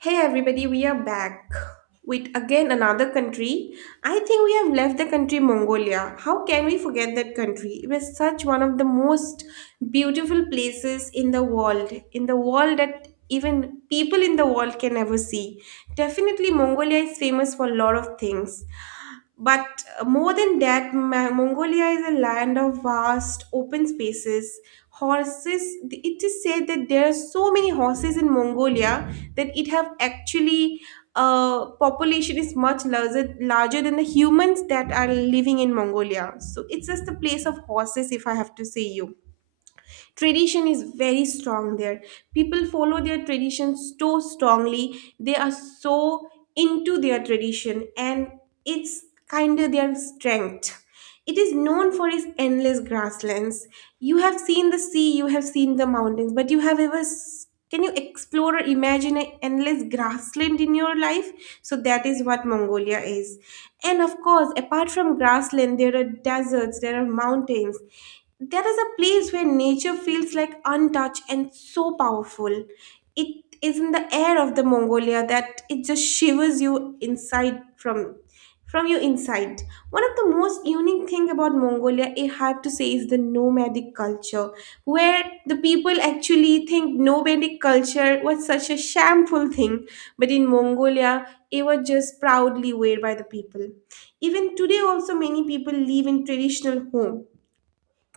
Hey everybody, we are back with again another country. I think we have left the country Mongolia. How can we forget that country? It was such one of the most beautiful places in the world, that even people in the world can never see. Definitely Mongolia is famous for a lot of things. But more than that, Mongolia is a land of vast open spaces. Horses, it is said that there are so many horses in Mongolia that it have actually population is much larger than the humans that are living in Mongolia. So it's just a place of horses, if I have to say you. Tradition is very strong there. People follow their tradition so strongly. They are so into their tradition, and it's kind of their strength. It is known for its endless grasslands. You have seen the sea, you have seen the mountains, but you have ever can you explore or imagine an endless grassland in your life? So that is what Mongolia is, and of course apart from grassland there are deserts, there are mountains, there is a place where nature feels like untouched and so powerful. It is in the air of the Mongolia that it just shivers you inside from your insight. One of the most unique thing about Mongolia, I have to say, is the nomadic culture, where the people actually think nomadic culture was such a shameful thing, but in Mongolia, it was just proudly wear by the people. Even today, also many people live in traditional home,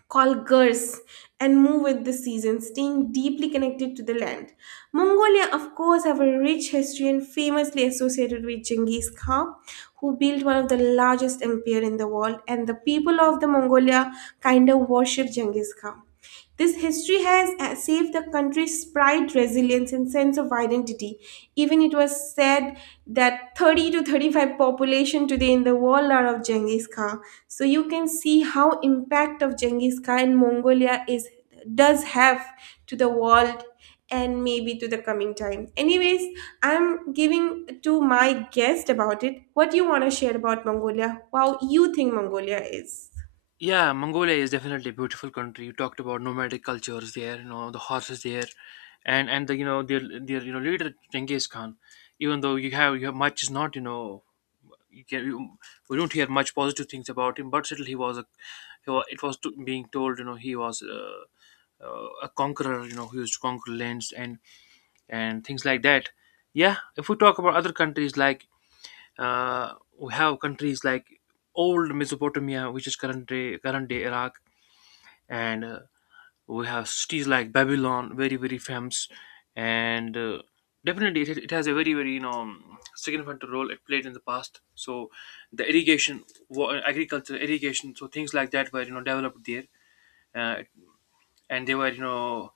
called gurs, and move with the season, staying deeply connected to the land. Mongolia, of course, have a rich history and famously associated with Genghis Khan, who built one of the largest empire in the world, and the people of the Mongolia kind of worship Genghis Khan. This history has saved the country's pride, resilience, and sense of identity. Even it was said that 30 to 35 population today in the world are of Genghis Khan. So you can see how impact of Genghis Khan in Mongolia is, does have, to the world and maybe to the coming time. Anyways, I'm giving to my guest about it. What do you want to share about Mongolia? How you think Mongolia is? Yeah, Mongolia is definitely a beautiful country. You talked about nomadic cultures there, you know, the horses there, and the you know their you know leader Genghis Khan. Even though you have much is not you know you can you, we don't hear much positive things about him, but still he was a he was, it was to, being told you know he was a conqueror. You know he used to conquer lands and things like that. Yeah, if we talk about other countries like uh, we have countries like old Mesopotamia, which is current day Iraq and we have cities like Babylon, very very famous, and definitely it has a very very you know significant role it played in the past. So the irrigation, agriculture, irrigation, so things like that were you know developed there. uh, and they were you know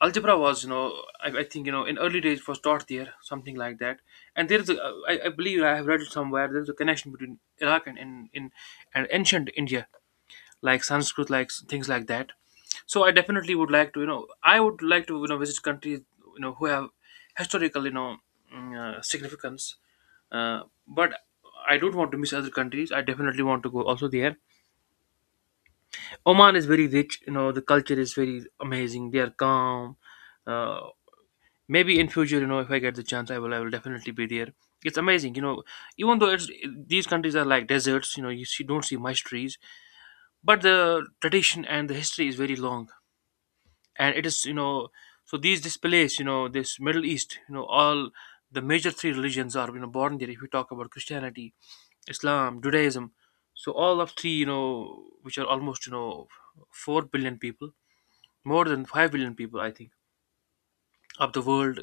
algebra was you know I think you know in early days it was taught there, something like that. And there is a, I believe I have read it somewhere, there's a connection between Iraq and in and ancient India, like Sanskrit, like things like that. So I definitely would like to, you know, I would like to, you know, visit countries, you know, who have historical, you know, significance. Uh, but I don't want to miss other countries. I definitely want to go also there. Oman is very rich. You know, the culture is very amazing. They are calm. Uh, Maybe in future, you know, if I get the chance, I will. I will definitely be there. It's amazing. You know, even though it's these countries are like deserts. You know, you see, don't see much trees, but the tradition and the history is very long, and it is you know. So these displays, you know, this Middle East, you know, all the major three religions are you know born there. If we talk about Christianity, Islam, Judaism, so all of three, you know, which are almost, you know, 4 billion people, more than 5 billion people I think, of the world,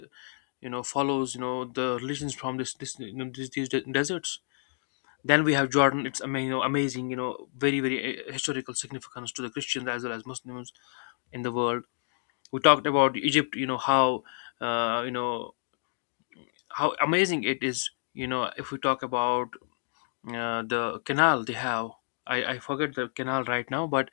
you know, follows you know the religions from this you know, these deserts. Then we have Jordan, it's amazing, you know, amazing, you know, very very historical significance to the Christians as well as Muslims in the world. We talked about Egypt, you know, how you know, how amazing it is, you know. If we talk about the canal they have, I forget the canal right now, but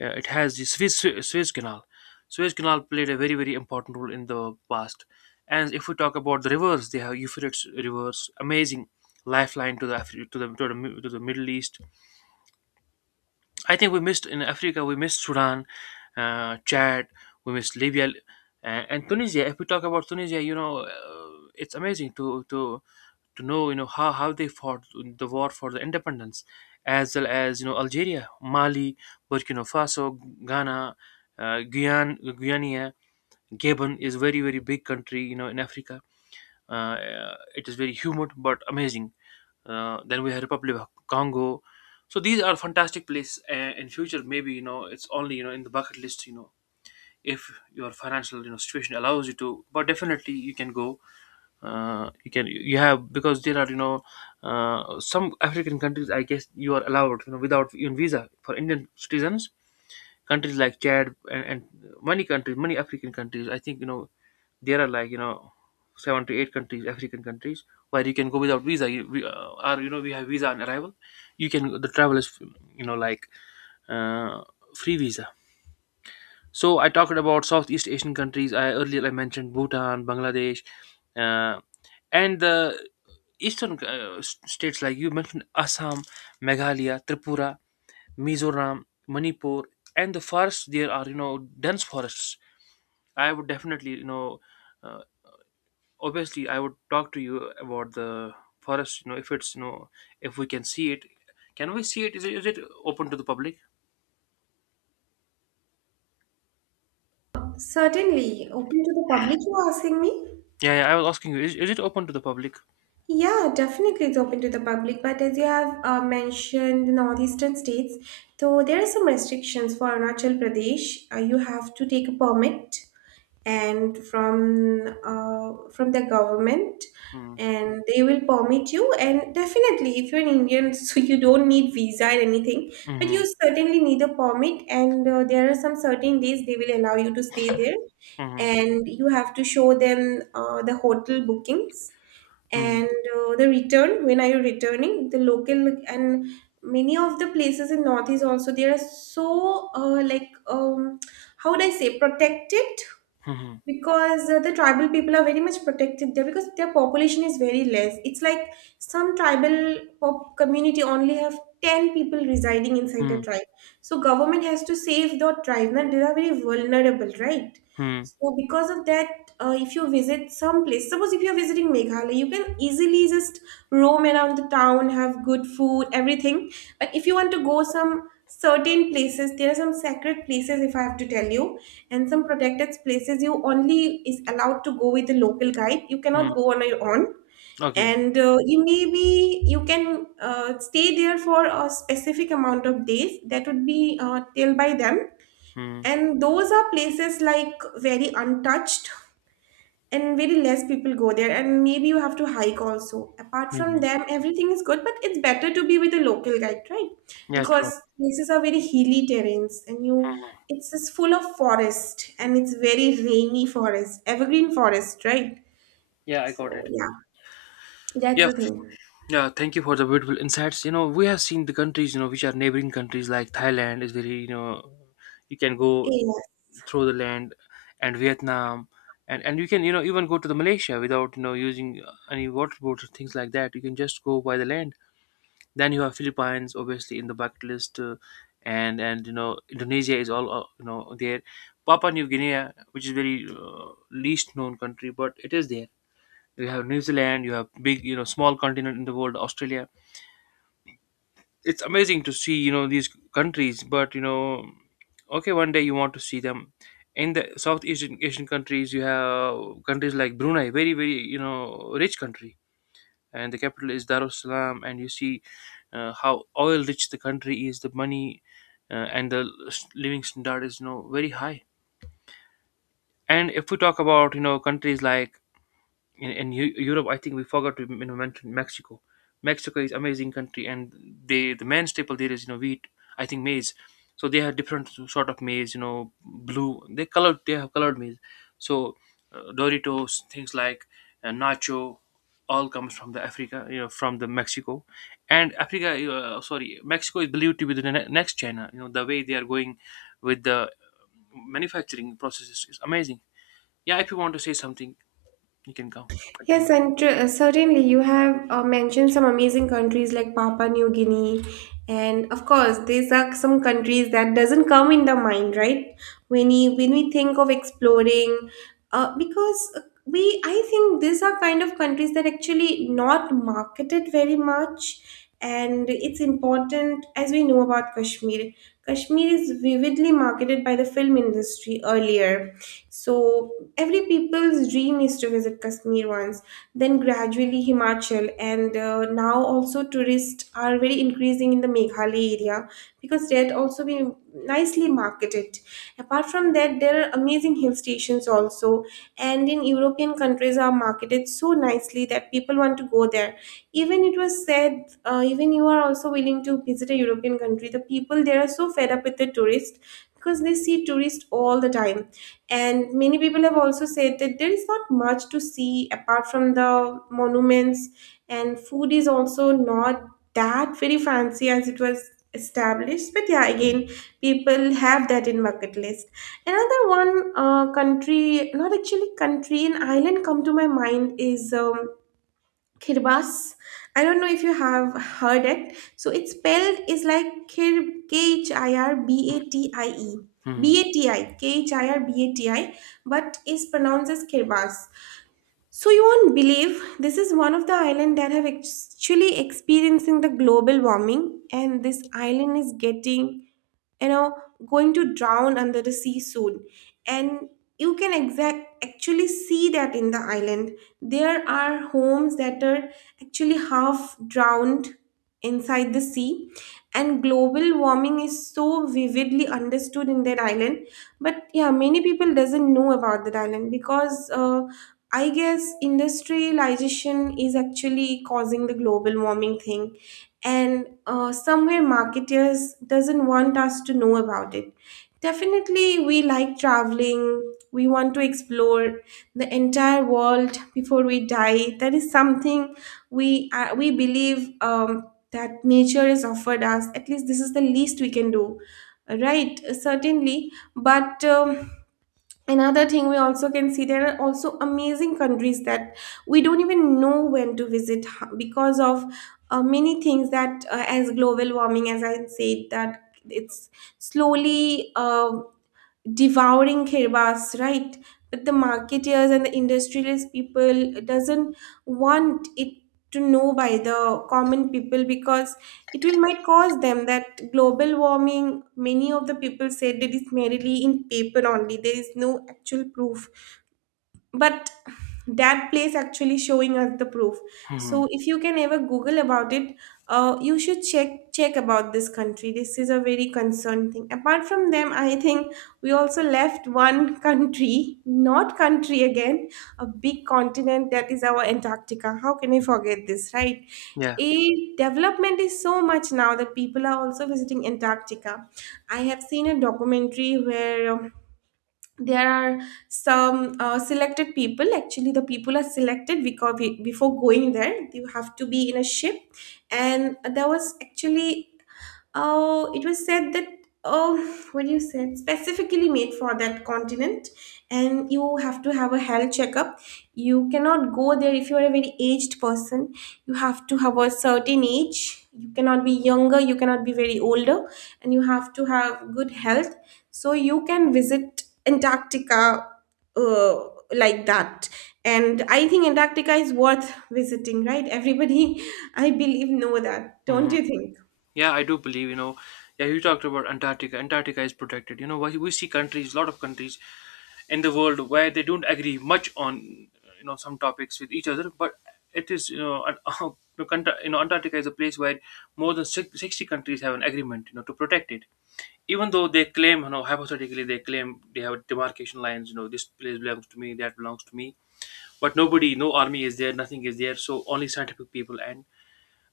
it has the Swiss, Swiss Suez Canal. Suez Canal played a very very important role in the past. And if we talk about the rivers, they have Euphrates rivers, amazing, lifeline to the to the Middle East. I think we missed in Africa, we missed Sudan, Chad, we missed Libya, and Tunisia. If we talk about Tunisia, you know, it's amazing to know you know how they fought the war for the independence, as well as you know Algeria, Mali, Burkina Faso, Ghana, Guyana, Gabon is very very big country you know in Africa. Uh, it is very humid but amazing. Then we have Republic of Congo. So these are fantastic places. In future, maybe you know it's only you know in the bucket list. You know, if your financial you know situation allows you to, but definitely you can go. You have because there are you know some African countries. I guess you are allowed you know without even visa for Indian citizens, countries like Chad and many countries, many African countries. I think you know there are like you know seven to eight countries, African countries, where you can go without visa. Or you know we have visa on arrival. You can, the travel is you know like uh, free visa. So I talked about Southeast Asian countries. I Earlier I mentioned Bhutan, Bangladesh, uh, and the eastern states like you mentioned Assam, Meghalaya, Tripura, Mizoram, Manipur, and the forests there are you know dense forests. I would definitely you know uh, obviously I would talk to you about the forest. You know if it's you know, if we can see it, can we see it? Is it, is it open to the public? Certainly, open to the public. You are asking me. Yeah, yeah. I was asking you, is it open to the public? Yeah, definitely it's open to the public. But as you have mentioned, the northeastern states, so there are some restrictions for Arunachal Pradesh. You have to take a permit and from the government, Hmm. and they will permit you. And definitely, if you're an Indian, so you don't need visa or anything, but Hmm. you certainly need a permit. And there are some certain days they will allow you to stay there, Hmm. and you have to show them the hotel bookings Hmm. and the return, when are you returning, the local. And many of the places in northeast also, they are so like how would I say, protected, Hmm. because the tribal people are very much protected there because their population is very less. It's like some tribal pop community only have 10 people residing inside a Hmm. tribe, so government has to save the tribe. Now they are very vulnerable, right? Hmm. So because of that, if you visit some place, suppose if you're visiting Meghalaya, you can easily just roam around the town, have good food, everything. But if you want to go some certain places, there are some sacred places, if I have to tell you, and some protected places, you only is allowed to go with a local guide, you cannot Hmm. go on your own. Okay. And you maybe you can stay there for a specific amount of days that would be till by them, Hmm. and those are places like very untouched and very less people go there, and maybe you have to hike also. Apart Hmm. from Hmm. them everything is good, but it's better to be with a local guide, right? Yeah. True. Because places are very hilly terrains, and you, Hmm. it's just full of forest and it's very rainy forest, evergreen forest, right? Yeah, I got So it. yeah, that's Yeah, the thing. Yeah, thank you for the beautiful insights. You know, we have seen the countries, you know, which are neighboring countries like Thailand is very, you know, you can go Yeah. through the land, and Vietnam, and you can, you know, even go to the Malaysia without, you know, using any water boats or things like that. You can just go by the land. Then you have Philippines, obviously, in the bucket list. And, you know, Indonesia is all, you know, there. Papua New Guinea, which is very least known country, but it is there. You have New Zealand, you have big, you know, small continent in the world, Australia. It's amazing to see you know these countries, but you know, okay, one day you want to see them. In the southeast asian Asian countries you have countries like Brunei, very very you know rich country, and the capital is Darussalam. And you see how oil rich the country is, the money and the living standard is you know very high. And if we talk about you know countries like in Europe, I think we forgot to you know, mention Mexico. Mexico is amazing country, and the main staple there is you know wheat. I think maize. So they have different sort of maize. You know, blue. They colored. They have colored maize. So Doritos, things like nacho, all comes from the Africa. You know, from the Mexico and Africa. Sorry, Mexico is believed to be the next China. You know, the way they are going with the manufacturing processes is amazing. Yeah, if you want to say something, you can come. Yes, Continue. and certainly you have mentioned some amazing countries like Papua New Guinea, and of course these are some countries that doesn't come in the mind, right? When we think of exploring, because we, I think these are kind of countries that actually not marketed very much, and it's important as we know about Kashmir. Kashmir is vividly marketed by the film industry earlier, so every people's dream is to visit Kashmir once, then gradually Himachal, and now also tourists are very increasing in the Meghalaya area because that also be nicely marketed. Apart from that, there are amazing hill stations also, and in European countries are marketed so nicely that people want to go there. Even it was said, even you are also willing to visit a European country. The people there are so fed up with the tourists because they see tourists all the time, and many people have also said that there is not much to see apart from the monuments, and food is also not that very fancy as it was established. But yeah, again, people have that in bucket list. Another one, country, not actually country, an island come to my mind is Kirbas. I don't know if you have heard it. So it's spelled is like Kir K H I R B A T I E. Mhm, B A T I K H I R B A T I, but is pronounced as Kirbas. So you won't believe this is one of the island that have actually experiencing the global warming, and this island is getting, you know, going to drown under the sea soon. And you can exact actually see that in the island there are homes that are actually half drowned inside the sea, and global warming is so vividly understood in that island. But yeah, many people doesn't know about that island because I guess industrialization is actually causing the global warming thing, and somewhere marketers doesn't want us to know about it. Definitely we like traveling, we want to explore the entire world before we die. That is something we believe, that nature has offered us, at least this is the least we can do, right? Certainly. But another thing we also can see, there are also amazing countries that we don't even know when to visit because of many things that, as global warming, as I said, that it's slowly devouring Kirbas, right? But the marketeers and the industrialist people doesn't want it to know by the common people, because it will might cause them that global warming, many of the people said that is merely in paper only, there is no actual proof. But that place actually showing us the proof. So mhm. if you can ever google about it, you should check about this country. This is a very concerned thing. Apart from them, I think we also left one country, not country again, a big continent, that is our Antarctica. How can we forget this, right? Yeah. A development is so much now that people are also visiting Antarctica. I have seen a documentary where there are some selected people, actually the people are selected because before going there you have to be in a ship, and there was actually it was said that, oh, what do you said, specifically made for that continent. And you have to have a health checkup, you cannot go there if you are a very aged person, you have to have a certain age, you cannot be younger, you cannot be very older, and you have to have good health, so you can visit Antarctica, uh, like that. And I think Antarctica is worth visiting, right everybody? I believe know that, don't Mhm. you think? Yeah, I do believe, you know, yeah, you talked about Antarctica. Antarctica is protected. You know, why we see countries, a lot of countries in the world where they don't agree much on, you know, some topics with each other, but it is, you know, an, you know, you know, Antarctica is a place where more than 60 countries have an agreement, you know, to protect it. Even though they claim, you know, hypothetically, they claim they have demarcation lines, you know, this place belongs to me, that belongs to me, but nobody, no army is there, nothing is there, so only scientific people and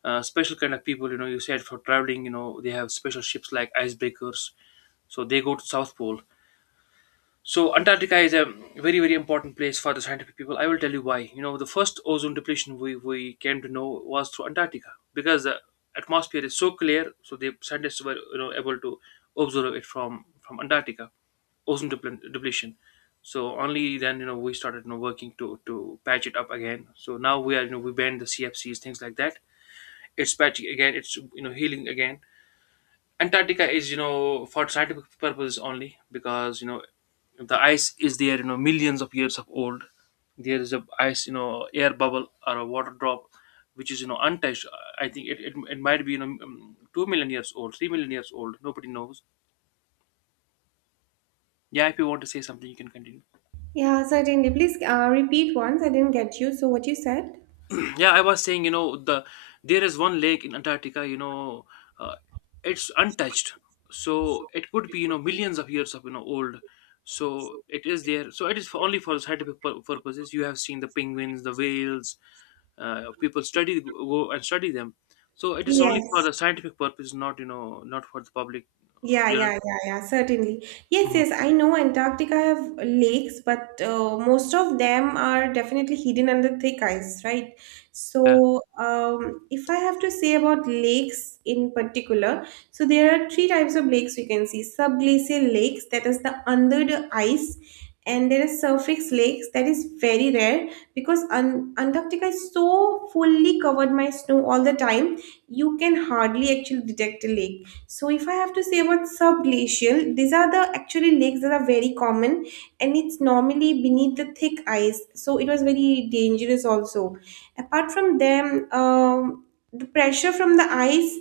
special kind of people. You know, you said for traveling you know they have special ships like icebreakers, so they go to south pole. So Antarctica is a very very important place for the scientific people. I will tell you why. You know, the first ozone depletion we came to know was through Antarctica, because the atmosphere is so clear, so the scientists were you know able to observe it from Antarctica, ozone depletion. So only then you know we started you know working to patch it up again. So now we are you know we banned the CFCs, things like that. It's patchy again, it's you know healing again. Antarctica is you know for scientific purposes only because you know the ice is there, you know millions of years of old. There is a ice, you know air bubble or a water drop, which is you know untouched. I think it might be you know 2 million years old, 3 million years old, nobody knows. Yeah, if you want to say something, you can continue. Yeah, certainly. Please repeat once. I didn't get you. So, what you said? Yeah, I was saying you know, the there is one lake in Antarctica, you know, uh, it's untouched, so it could be you know millions of years of you know old. So it is there, so it is for only for scientific purposes. You have seen the penguins, the whales, people study, go and study them. So it is only for Yes. the scientific purpose, not you know not for the public. Yeah, You know. yeah, yeah, yeah, certainly. Yes, Mhm. yes, I know Antarctica have lakes, but most of them are definitely hidden under thick ice, right? So, if I have to say about lakes in particular, so there are three types of lakes we can see. Subglacial lakes, that is the under the ice, and there is surface lakes, that is very rare because An Antarctica is so fully covered by snow all the time, you can hardly actually detect a lake. So if I have to say about subglacial, these are the actually lakes that are very common, and it's normally beneath the thick ice. So it was very dangerous also. Apart from them, the pressure from the ice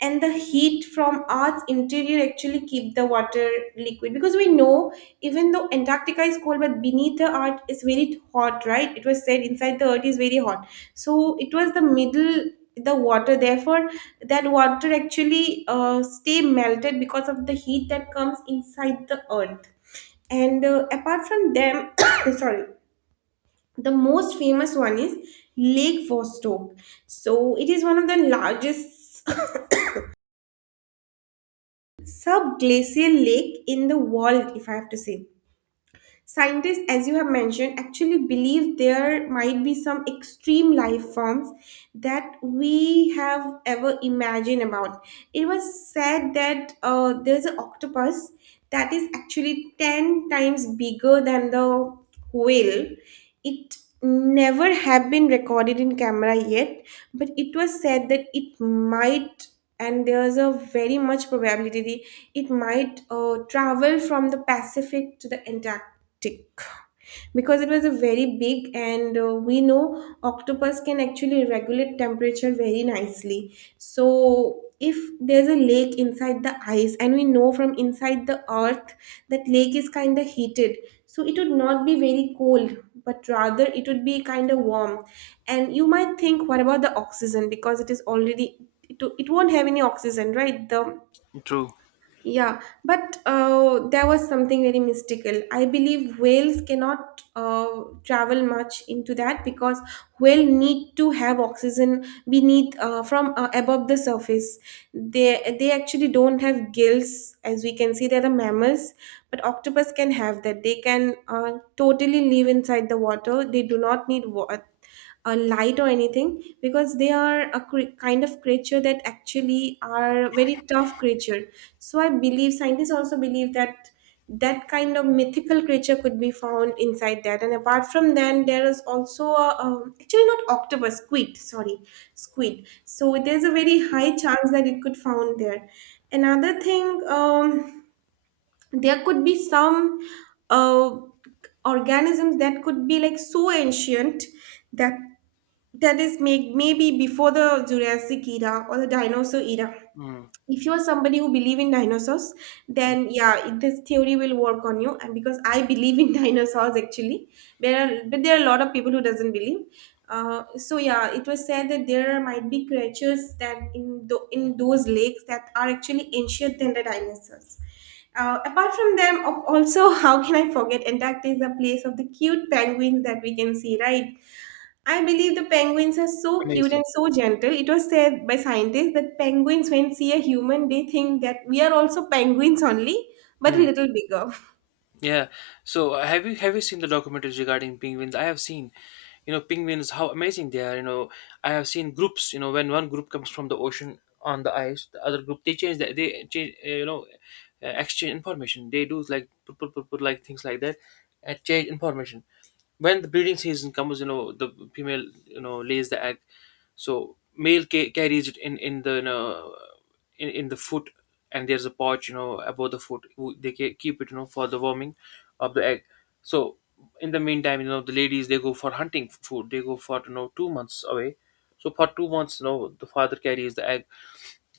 and the heat from Earth's interior actually keep the water liquid because we know even though Antarctica is cold, but beneath the Earth is very hot, right? It was said inside the Earth is very hot. So it was the middle the water therefore then water actually stay melted because of the heat that comes inside the earth and apart from them sorry the most famous one is lake vostok, so it is one of the largest subglacial lake in the world, if I have to say. Scientists, as you have mentioned, actually believe there might be some extreme life forms that we have ever imagined about. It was said that there's an octopus that is actually 10 times bigger than the whale. It never have been recorded in camera yet, but it was said that it might, and there's a very much probability it might travel from the Pacific to the tick, because it was a very big and we know octopus can actually regulate temperature very nicely. So if there's a lake inside the ice, and we know from inside the earth that lake is kind of heated, so it would not be very cold, but rather it would be kind of warm. And you might think what about the oxygen, because it is already it won't have any oxygen, right, the True. yeah, but there was something very mystical. I believe whales cannot travel much into that, because whale need to have oxygen beneath from above the surface. They actually don't have gills, as we can see. They're the mammals, but octopus can have that. They can totally live inside the water. They do not need a light or anything because they are a kind of creature that actually are very tough creature. So I believe scientists also believe that that kind of mythical creature could be found inside that. And apart from that there is also a, actually not octopus, squid, sorry, squid. So there's a very high chance that it could found there. Another thing, there could be some uh, organisms that could be like so ancient that maybe before the Jurassic era or the dinosaur era. Mhm. If you are somebody who believe in dinosaurs, Mhm. then yeah, this theory will work on you. And because I believe in dinosaurs, actually, there are a lot of people who doesn't believe. So yeah, it was said that there might be creatures that in those lakes that are actually ancient than the dinosaurs. Apart from them, also, how can I forget? Antarctica is a place of the cute penguins that we can see, right? I believe the penguins are so cute Amazing. and so gentle. It was said by scientists that penguins, when see a human, they think that we are also penguins only, but a Mhm. little bigger. Yeah, so have you seen the documentaries regarding penguins? I have seen, penguins, how amazing they are. I have seen groups, when one group comes from the ocean on the ice, the other group, they change, that they change, exchange information. They do like put, put, put, put, like things like that and change information. When the breeding season comes, the female lays the egg, so male carries it in in the foot. And there's a pouch, above the foot, they keep it, for the warming of the egg. So in the meantime, the ladies, they go for hunting food. They go for, 2 months away. So for 2 months, the father carries the egg.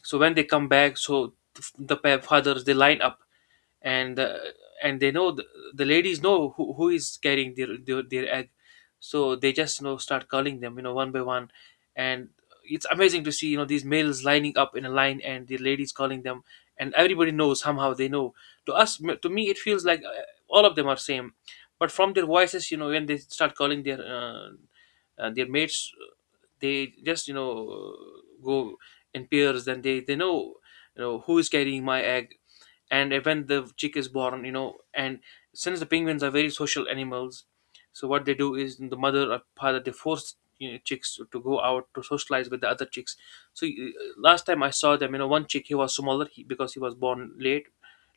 So when they come back, so fathers, they line up, and uh, and they know the ladies know who is carrying their egg. So they just, start calling them, one by one. And it's amazing to see, these males lining up in a line and the ladies calling them, and everybody knows. Somehow they know. To us, to me, it feels like, all of them are same, but from their voices, when they start calling their mates, they just, go in pairs. Then they know, who is carrying my egg. And when the chick is born, you know and since the penguins are very social animals, so what they do is the mother or father, they force, chicks to go out to socialize with the other chicks. So last time I saw them, one chick, he was smaller, because he was born late,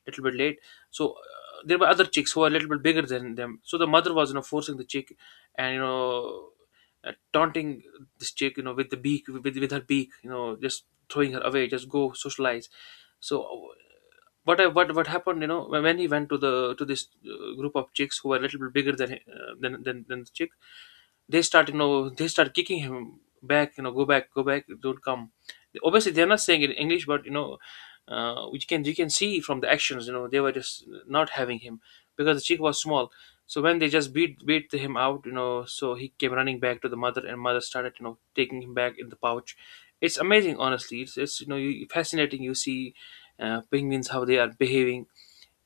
little bit late. So there were other chicks who were a little bit bigger than them, so the mother was, forcing the chick, and taunting this chick, with the beak, with her beak, just throwing her away, just go socialize. So but what happened? You know, when he went to the to this group of chicks who were a little bit bigger than than the chick, they start, they start kicking him back, go back, go back, don't come. Obviously, they're not saying it in English, but which can, you can see from the actions, they were just not having him because the chick was small. So when they just beat him out, so he came running back to the mother, and mother started, taking him back in the pouch. It's amazing, honestly. It's it's, fascinating, you see, penguins, how they are behaving.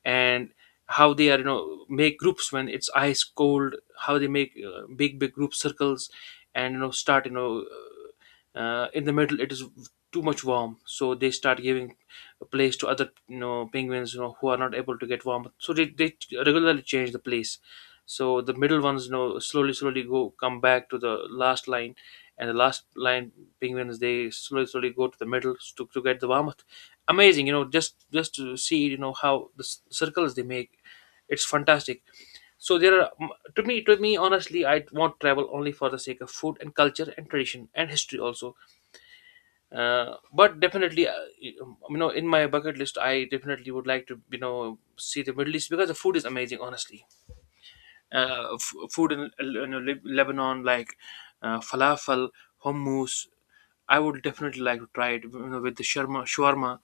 And how they are, make groups. When it's ice cold, how they make, big big group circles, and, start, in the middle it is too much warm, so they start giving a place to other, penguins, who are not able to get warm. So they regularly change the place. So the middle ones, slowly slowly go, come back to the last line, and the last line penguins, they slowly slowly go to the middle to get the warmth. Amazing, just to see, how the circles they make. It's fantastic. So there are to me, to me, honestly, I won't travel only for the sake of food and culture and tradition and history also. But definitely, you know in my bucket list, I definitely would like to, see the Middle East because the food is amazing, honestly. Food in, you know, Lebanon, like falafel, hummus. I would definitely like to try it, you know, with the shawarma. Shawarma.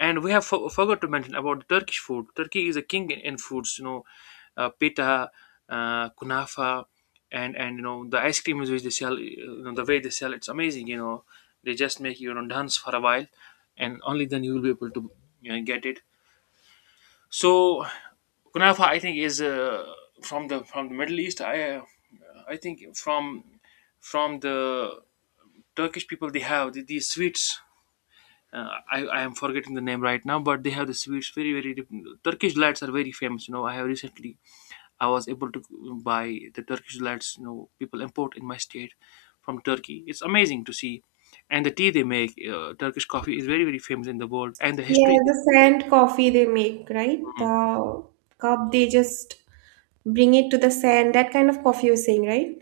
And we have forgot to mention about Turkish food. Turkey is a king in foods, you know, pita, kunafa, and you know the ice cream is which they sell. You know, the way they sell, it's amazing. You know, they just make you, you know dance for a while, and only then you will be able to, you know, get it. So kunafa, I think, is from the Middle East. I think from the Turkish people, they have these sweets. I am forgetting the name right now, but they have the sweets very very different. Turkish delights are very famous. You know, I have recently, I was able to buy the Turkish delights. You know, people import in my state from Turkey. It's amazing to see, and the tea they make, Turkish coffee is very very famous in the world, and the Yeah, history. the sand coffee they make, right? The cup they just bring it to the sand. That kind of coffee you're saying, right?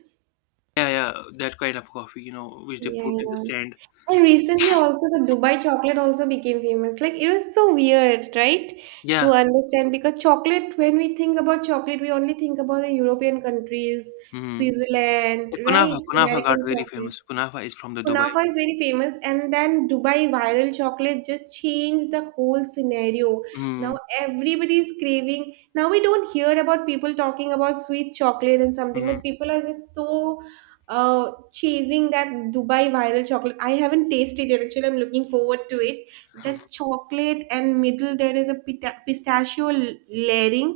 Yeah, yeah, that kind of coffee, you know, which they Yeah, put in the yeah. stand. And recently also the Dubai chocolate also became famous. Like it was so weird, right? To Yeah. understand because chocolate, when we think about chocolate, we only think about the European countries, Mm-hmm. Switzerland, right? Kunafa, Kunafa got American very chocolate. famous. Kunafa is from the Dubai. Kunafa is very famous, and then Dubai viral chocolate just changed the whole scenario. Now Mm-hmm. everybody is craving. Now we don't hear about people talking about sweet chocolate and something, Hmm. but people are just so uh, chasing that Dubai viral chocolate. I haven't tasted it actually. I'm looking forward to it. The chocolate and middle there is a pistachio layering.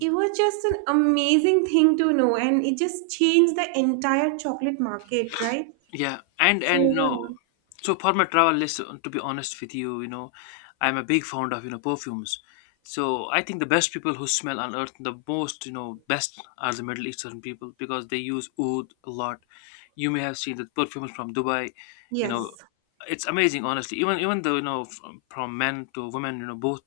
It was just an amazing thing to know, and it just changed the entire chocolate market, right? Yeah, and So and no, yeah, so for my travel list, to be honest with you, you know, I'm a big fond of, you know, perfumes. So I think the best people who smell on earth, the most, you know, best are the Middle Eastern people because they use oud a lot. You may have seen the perfumes from Dubai, you know, yes, it's amazing, honestly. Even though, you know, from men to women, you know, both,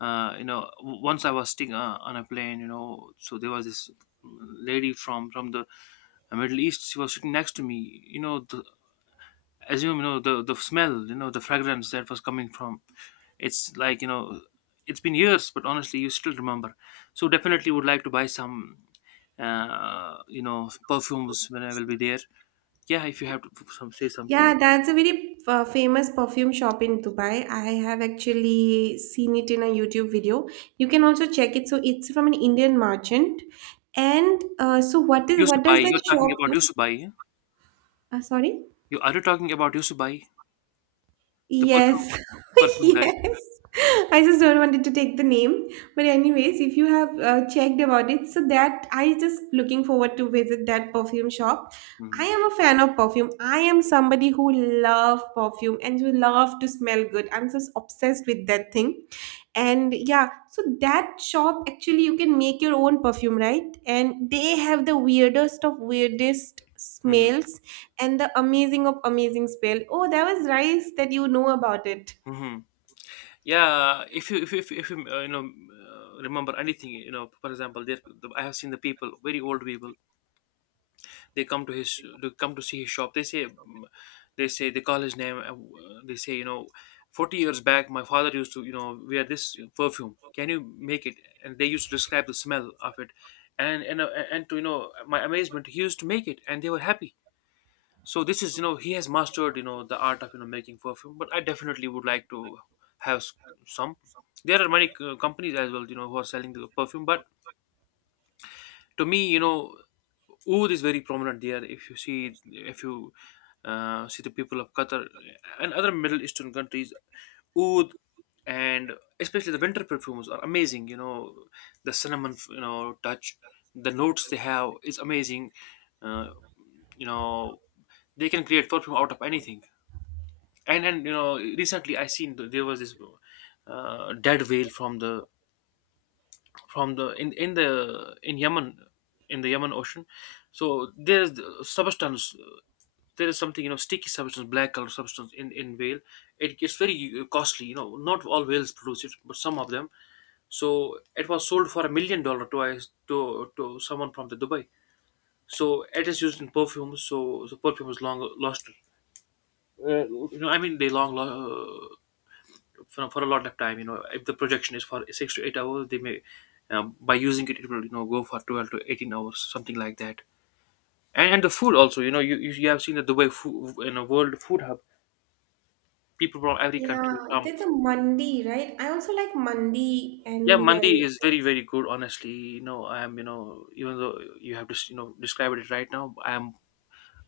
once I was sitting, on a plane, you know. So there was this lady from the Middle East, she was sitting next to me. You know, as you know, the smell, you know, the fragrance that was coming from, it's like, you know, it's been years, but honestly you still remember. So definitely would like to buy some, perfumes when I will be there. Yeah, if you have to say something. yeah, that's a very famous perfume shop in Dubai. I have actually seen it in a YouTube video. You can also check it. So it's from an Indian merchant, and so what is what does Yousufzai, you're that shop talking about do? Yousufzai, yeah? Sorry. You are, you talking about Yousufzai, the Yes, perfume guy? yes. I just don't wanted to take the name, but anyways, if you have checked about it, so that I just looking forward to visit that perfume shop. I Mhm. am a fan of perfume. I am somebody who love perfume and who love to smell good. I'm just obsessed with that thing. And yeah, so that shop actually you can make your own perfume, right? And they have the weirdest of weirdest Mhm. smells and the amazing of amazing spell. Oh, that was rice that you know about it. Mhm. Yeah, if you if you, if you, if you, you know remember anything, you know, for example, I have seen the people, very old people, they come to his, they come to see his shop. They say, mm, they say, they call his name. They say, you know, 40 years back, my father used to, you know, wear this perfume. Can you make it? And they used to describe the smell of it. And, and to, you know, my amazement, he used to make it and they were happy. So this is, you know, he has mastered, you know, the art of, you know, making perfume. But I definitely would like to have some. There are many companies as well, you know, who are selling the perfume, but to me, you know, oud is very prominent there. If you see, if you see the people of Qatar and other Middle Eastern countries, oud, and especially the winter perfumes are amazing, you know, the cinnamon, you know, touch, the notes they have is amazing. uh, you know they can create perfume out of anything. And you know, recently I seen there was this dead whale from the in the in Yemen, in the Yemen Ocean. So there's the substance, there is something, you know, sticky substance, black color substance in whale. It gets very costly, you know, not all whales produce it, but some of them. So it was sold for $1 million to us, to someone from the Dubai. So it is used in perfumes. So the perfume is long lost, you know, I mean they long for a lot of time, you know. If the projection is for 6 to 8 hours, they may, by using it, it will, you know, go for 12 to 18 hours, something like that. And and the food also, you know, you have seen that the way food in a world food hub, people from every Yeah, country come. there's a mandi, right? I also like mandi Yeah, and mandi biryani. is very very good, honestly. You know, I am, you know, even though you have just, you know, described it right now, I am,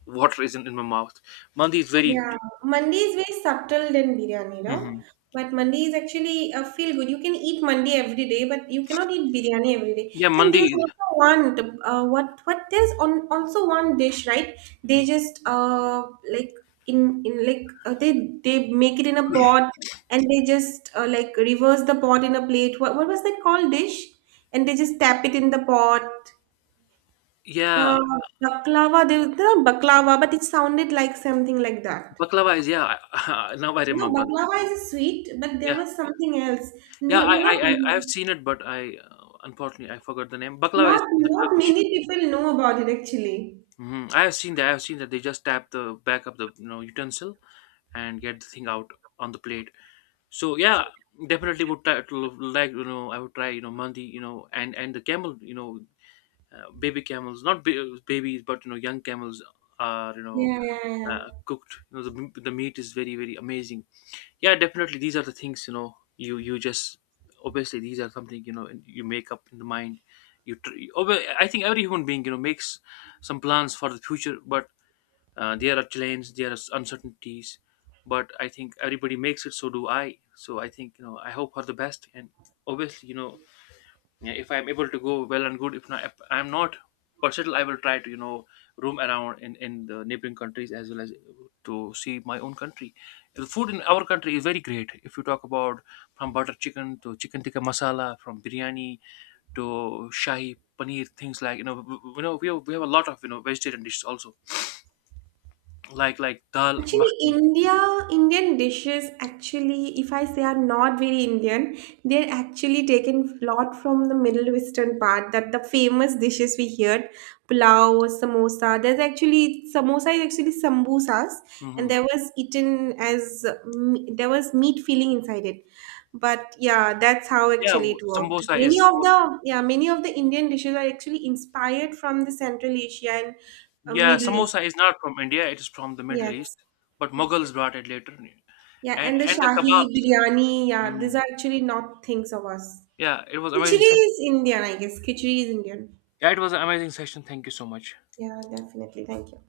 water isn't in my mouth. Mandi is very. Yeah, mandi is very subtle than biryani, no? Mhm. But mandi is actually a feel good. You can eat mandi every day, but you cannot eat biryani every day. Yeah, And mandi. there's also one what there's on also one dish, right? They just like in like they make it in a pot and they just like reverse the pot in a plate. What was that called dish? And they just tap it in the pot. Yeah, Uh, baklava. They not baklava, but it sounded like something like that. baklava is, yeah, now I No, remember. baklava is a sweet, but there Yeah. was something else. Yeah, I Not, have seen it, but I, unfortunately I forgot the name. Baklava is not, from the not Turkish. many people know about it actually. Hmm. I have seen that. I have seen that they just tap the back of the, you know, utensil and get the thing out on the plate. So yeah, definitely would try to like, you know, I would try, you know, mandi, you know, and the camel, you know, baby camels, not babies, but, you know, young camels are, you know, Yeah, yeah, yeah. Cooked. You know the the meat is very very amazing. Yeah, definitely these are the things, you know, you just, obviously these are something, you know, and you make up in the mind. You tr- you- obvi- I think every human being, you know, makes some plans for the future. But there are challenges, there are uncertainties, but I think everybody makes it. So do I. So I think, you know, I hope for the best. And obviously, you know, yeah, if I'm able to go, well and good. If not, if I'm not, but still I will try to, you know, roam around in the neighboring countries as well as to see my own country. The food in our country is very great. If you talk about from butter chicken to chicken tikka masala, from biryani to shahi paneer, things like, you know, you know, we have a lot of, you know, vegetarian dishes also, like dal Actually, makhni. India, Indian dishes actually, if I say are not very Indian, they're actually taken a lot from the Middle Western part. That the famous dishes we heard, pulao, samosa. There's actually samosa is actually sambusas, and Hmm. there was eaten as there was meat filling inside it. But yeah, that's how Yeah, actually it worked. samosa Many is of samosa. the yeah, many of the Indian dishes are actually inspired from the Central Asia and Yeah, Middle East. samosa is not from India; it is from the Middle East, Yes, but yes, yes. Mughals brought it later, Yeah, and the and the Shahi kebabs. biryani, yeah, these Mhm. are actually not things of us. Yeah, it was Khichdi amazing session. is Indian, I guess. Khichdi is Indian. Yeah, it was an amazing session. Thank you so much. Yeah, definitely. Thank you.